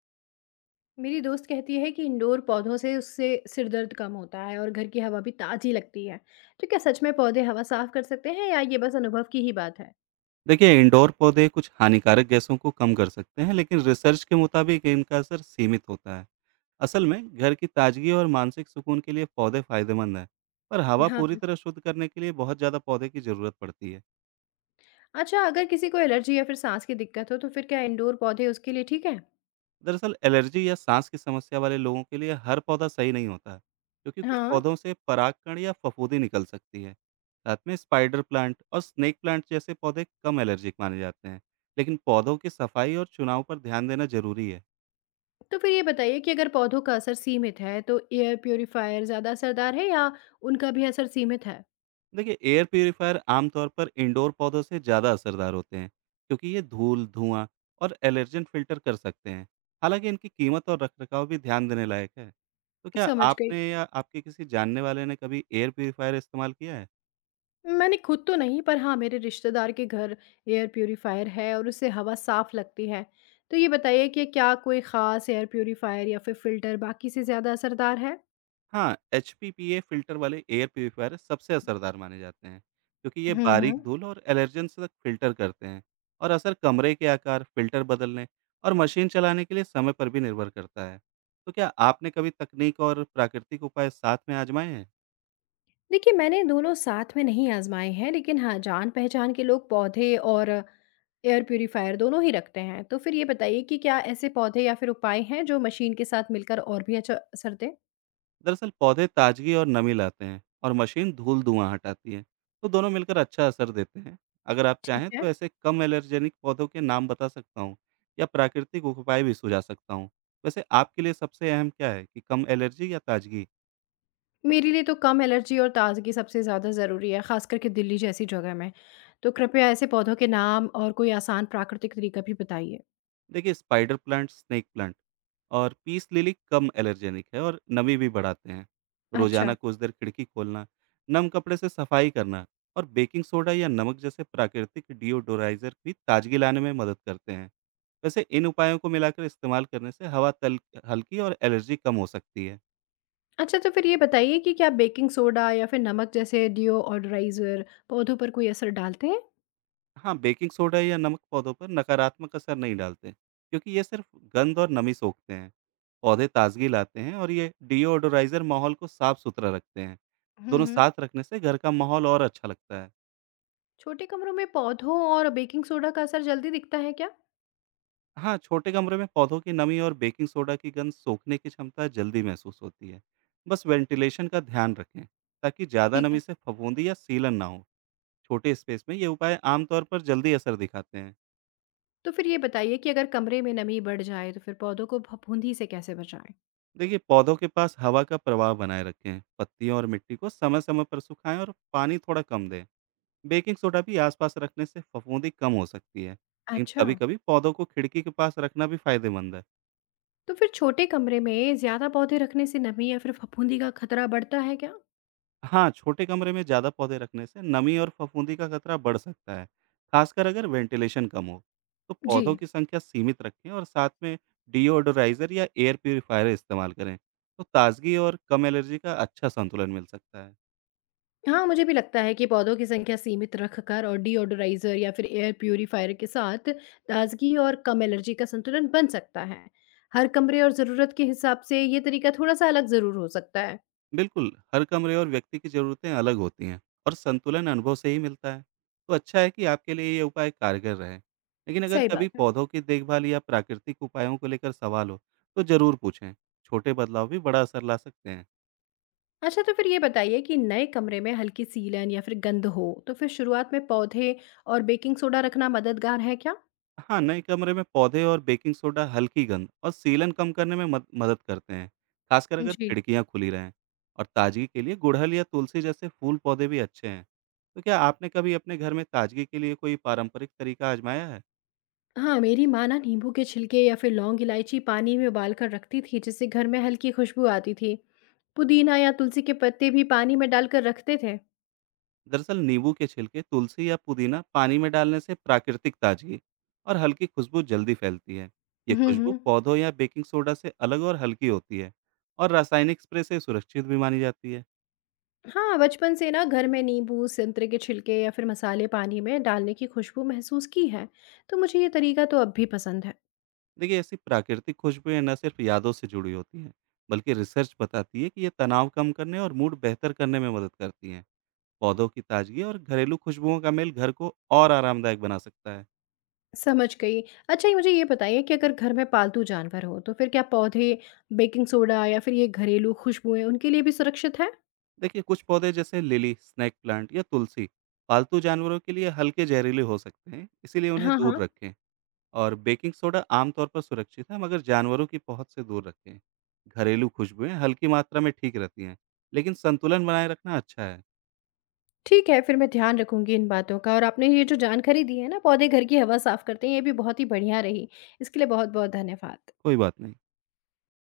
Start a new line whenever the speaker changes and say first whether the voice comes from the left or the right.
left: मेरी दोस्त कहती है कि इंडोर पौधों से उससे सिर दर्द कम होता है और घर की हवा भी ताजी लगती है। तो क्या सच में पौधे हवा साफ कर सकते हैं या ये बस अनुभव की ही बात है?
right: देखिए इंडोर पौधे कुछ हानिकारक गैसों को कम कर सकते हैं, लेकिन रिसर्च के मुताबिक इनका असर सीमित होता है। असल में घर की ताजगी और मानसिक सुकून के लिए पौधे फायदेमंद हैं। पर
left: हाँ
right: हवा
left: हाँ।
right: पूरी तरह शुद्ध करने के लिए बहुत ज़्यादा पौधे की ज़रूरत पड़ती है।
left: अच्छा, अगर किसी को एलर्जी या फिर सांस की दिक्कत हो तो फिर क्या इंडोर पौधे उसके लिए ठीक है?
right: दरअसल एलर्जी या सांस की समस्या वाले लोगों के लिए हर पौधा सही नहीं होता, क्योंकि कुछ
left: हाँ।
right: पौधों से परागकण या फफूंदी निकल सकती है। साथ में स्पाइडर प्लांट और स्नेक प्लांट जैसे पौधे कम एलर्जिक माने जाते हैं। लेकिन पौधों की सफाई और चुनाव पर ध्यान देना जरूरी है।
left: तो फिर ये बताइए कि अगर पौधों का असर सीमित है तो एयर प्योरीफायर ज्यादा असरदार है या उनका भी असर सीमित है?
right: देखिए एयर प्योरीफायर आमतौर पर इंडोर पौधों से ज़्यादा असरदार होते हैं, क्योंकि ये धूल, धुआं और एलर्जन फिल्टर कर सकते हैं। हालांकि इनकी कीमत और रखरखाव भी ध्यान देने लायक है। तो क्या
left: समझ गई।
right: आपने या आपके किसी जानने वाले ने कभी एयर प्योरीफायर इस्तेमाल किया है?
left: मैंने खुद तो नहीं, पर हाँ, मेरे रिश्तेदार के घर एयर प्यूरीफायर है और उससे हवा साफ लगती है। तो ये बताइए कि क्या कोई ख़ास एयर प्यूरीफायर या फिर फ़िल्टर बाकी से ज़्यादा असरदार है?
right: हाँ, एचपीपीए फ़िल्टर वाले एयर प्यूरीफायर सबसे असरदार माने जाते हैं, क्योंकि ये बारीक
left: हम्म।
right: धूल और एलर्जेंस तक फ़िल्टर करते हैं। और असर कमरे के आकार, फ़िल्टर बदलने और मशीन चलाने के लिए समय पर भी निर्भर करता है। तो क्या आपने कभी तकनीक और प्राकृतिक उपाय साथ में आजमाए हैं?
left: देखिए, मैंने दोनों साथ में नहीं आजमाए हैं, लेकिन हाँ, जान पहचान के लोग पौधे और एयर प्यूरीफायर दोनों ही रखते हैं। तो फिर ये बताइए कि क्या ऐसे पौधे या फिर उपाय हैं जो मशीन के साथ मिलकर और भी अच्छा असर दें?
right: दरअसल पौधे ताजगी और नमी लाते हैं और मशीन धूल, धुआं हटाती है। तो दोनों मिलकर अच्छा असर देते हैं। अगर आप
left: ठीक
right: चाहें
left: है।
right: तो ऐसे कम एलर्जेनिक पौधों के नाम बता सकता हूँ या प्राकृतिक उपाय भी सुझा सकता हूँ। वैसे आपके लिए सबसे अहम क्या है, कि कम एलर्जी या ताजगी?
left: मेरे लिए तो कम एलर्जी और ताज़गी सबसे ज़्यादा ज़रूरी है, ख़ास करके दिल्ली जैसी जगह में। तो कृपया ऐसे पौधों के नाम और कोई आसान प्राकृतिक तरीका भी बताइए।
right: देखिए स्पाइडर प्लांट, स्नेक प्लांट और पीस लिली कम एलर्जेनिक है और नमी भी बढ़ाते हैं।
left: अच्छा।
right: रोजाना कुछ देर खिड़की खोलना, नम कपड़े से सफाई करना और बेकिंग सोडा या नमक जैसे प्राकृतिक डिओडोराइजर भी ताजगी लाने में मदद करते हैं। वैसे इन उपायों को मिलाकर इस्तेमाल करने से हवा तल हल्की और एलर्जी कम हो सकती है।
left: अच्छा, तो फिर ये बताइए कि क्या बेकिंग सोडा या फिर नमक जैसे डिओडोराइज़र पौधों पर कोई असर डालते हैं?
right: हाँ, बेकिंग सोडा या नमक पौधों पर नकारात्मक असर नहीं डालते, क्योंकि ये सिर्फ गंध और नमी सोखते हैं। पौधे ताजगी लाते हैं और ये डिओडोराइजर माहौल को साफ-सुथरा रखते हैं। दोनों
left: हम्म।
right: साथ रखने से घर का माहौल और अच्छा लगता है।
left: छोटे कमरों में पौधों और बेकिंग सोडा का असर जल्दी दिखता है क्या?
right: हाँ, छोटे कमरे में पौधों की नमी और बेकिंग सोडा की गंध सोखने की क्षमता जल्दी महसूस होती है। बस वेंटिलेशन का ध्यान रखें, ताकि ज़्यादा
left: ठीक
right: नमी
left: है।
right: से फफूंदी या सीलन ना हो। छोटे स्पेस में ये उपाय आमतौर पर जल्दी असर दिखाते हैं।
left: तो फिर ये बताइए कि अगर कमरे में नमी बढ़ जाए तो फिर पौधों को फफूंदी से कैसे बचाएं?
right: देखिए पौधों के पास हवा का प्रवाह बनाए रखें, पत्तियों और मिट्टी को समय समय पर सुखाएं और पानी थोड़ा कम दें। बेकिंग सोडा भी आसपास रखने से फफूंदी कम हो सकती है, लेकिन
left: अच्छा।
right: कभी कभी पौधों को खिड़की के पास रखना भी फायदेमंद है।
left: तो फिर छोटे कमरे में ज्यादा पौधे रखने से नमी या फिर फफूंदी का खतरा बढ़ता है क्या?
right: हाँ, छोटे कमरे में ज़्यादा पौधे रखने से नमी और फफूंदी का खतरा बढ़ सकता है, खासकर अगर वेंटिलेशन कम हो। तो पौधों
left: जी।
right: की संख्या सीमित रखें और साथ में डिओडोराइजर या एयर प्योरीफायर इस्तेमाल करें। तो ताजगी और कम एलर्जी का अच्छा संतुलन मिल सकता है।
left: हाँ, मुझे भी लगता है कि पौधों की संख्या सीमित रखकर और डीओडोराइजर या फिर एयर प्यूरिफायर के साथ ताजगी और कम एलर्जी का संतुलन बन सकता है। हर कमरे और ज़रूरत के हिसाब से ये तरीका थोड़ा सा अलग ज़रूर हो सकता है।
right: बिल्कुल, हर कमरे और व्यक्ति की ज़रूरतें अलग होती हैं और संतुलन अनुभव से ही मिलता है। तो अच्छा है कि आपके लिए ये उपाय कारगर रहे। लेकिन अगर
left: सही बात
right: कभी
left: है।
right: पौधों की देखभाल या प्राकृतिक उपायों को लेकर सवाल हो, तो ज़रूर पूछें। छोटे बदलाव भी बड़ा असर ला सकते हैं।
left: अच्छा, तो फिर ये बताइए कि नए कमरे में हल्की सीलन या फिर गंध हो तो फिर शुरुआत में पौधे और बेकिंग सोडा रखना मददगार है क्या?
right: हाँ, नए कमरे में पौधे और बेकिंग सोडा हल्की गंध और सीलन कम करने में मद मदद करते हैं, खासकर अगर
left: जी।
right: खिड़कियाँ खुली रहें। और ताजगी के लिए गुड़हल या तुलसी जैसे फूल पौधे भी अच्छे हैं। तो क्या आपने कभी अपने घर में ताजगी के लिए कोई पारंपरिक तरीका आजमाया है?
left: हाँ, मेरी माँ ना नींबू के छिलके या फिर लौंग इलायची पानी में उबाल कर रखती थी जिससे घर में हल्की खुशबू आती थी। पुदीना या तुलसी के पत्ते भी पानी में डालकर रखते थे।
right: दरअसल नींबू के छिलके, तुलसी या पुदीना पानी में डालने से प्राकृतिक ताजगी और हल्की खुशबू जल्दी फैलती है। ये खुशबू
left: हम्म।
right: पौधों या बेकिंग सोडा से अलग और हल्की होती है और रासायनिक स्प्रे से सुरक्षित भी मानी जाती है।
left: हाँ, बचपन से ना घर में नींबू, संतरे के छिलके या फिर मसाले पानी में डालने की खुशबू महसूस की है। तो मुझे ये तरीका तो अब भी पसंद है।
right: देखिए ऐसी प्राकृतिक खुशबूएं न सिर्फ यादों से जुड़ी होती हैं, बल्कि रिसर्च बताती है कि ये तनाव कम करने और मूड बेहतर करने में मदद करती हैं। पौधों की ताजगी और घरेलू खुशबुओं का मेल घर को और आरामदायक बना सकता है।
left: समझ गई। अच्छा, ये मुझे ये बताइए कि अगर घर में पालतू जानवर हो तो फिर क्या पौधे, बेकिंग सोडा या फिर ये घरेलू खुशबुएं उनके लिए भी सुरक्षित है?
right: देखिए कुछ पौधे जैसे लिली, स्नेक प्लांट या तुलसी पालतू जानवरों के लिए हल्के जहरीले हो सकते हैं, इसीलिए उन्हें
left: हाँ
right: दूर
left: हाँ।
right: रखें। और बेकिंग सोडा आमतौर पर सुरक्षित है, मगर जानवरों की पहुंच से दूर रखें। घरेलू खुशबुएं हल्की मात्रा में ठीक रहती हैं, लेकिन संतुलन बनाए रखना अच्छा है।
left: ठीक है, फिर मैं ध्यान रखूँगी इन बातों का और आपने ये जो जानकारी दी है ना पौधे घर की हवा साफ़ करते हैं, ये भी बहुत ही बढ़िया रही। इसके लिए बहुत-बहुत धन्यवाद।
right: कोई बात नहीं।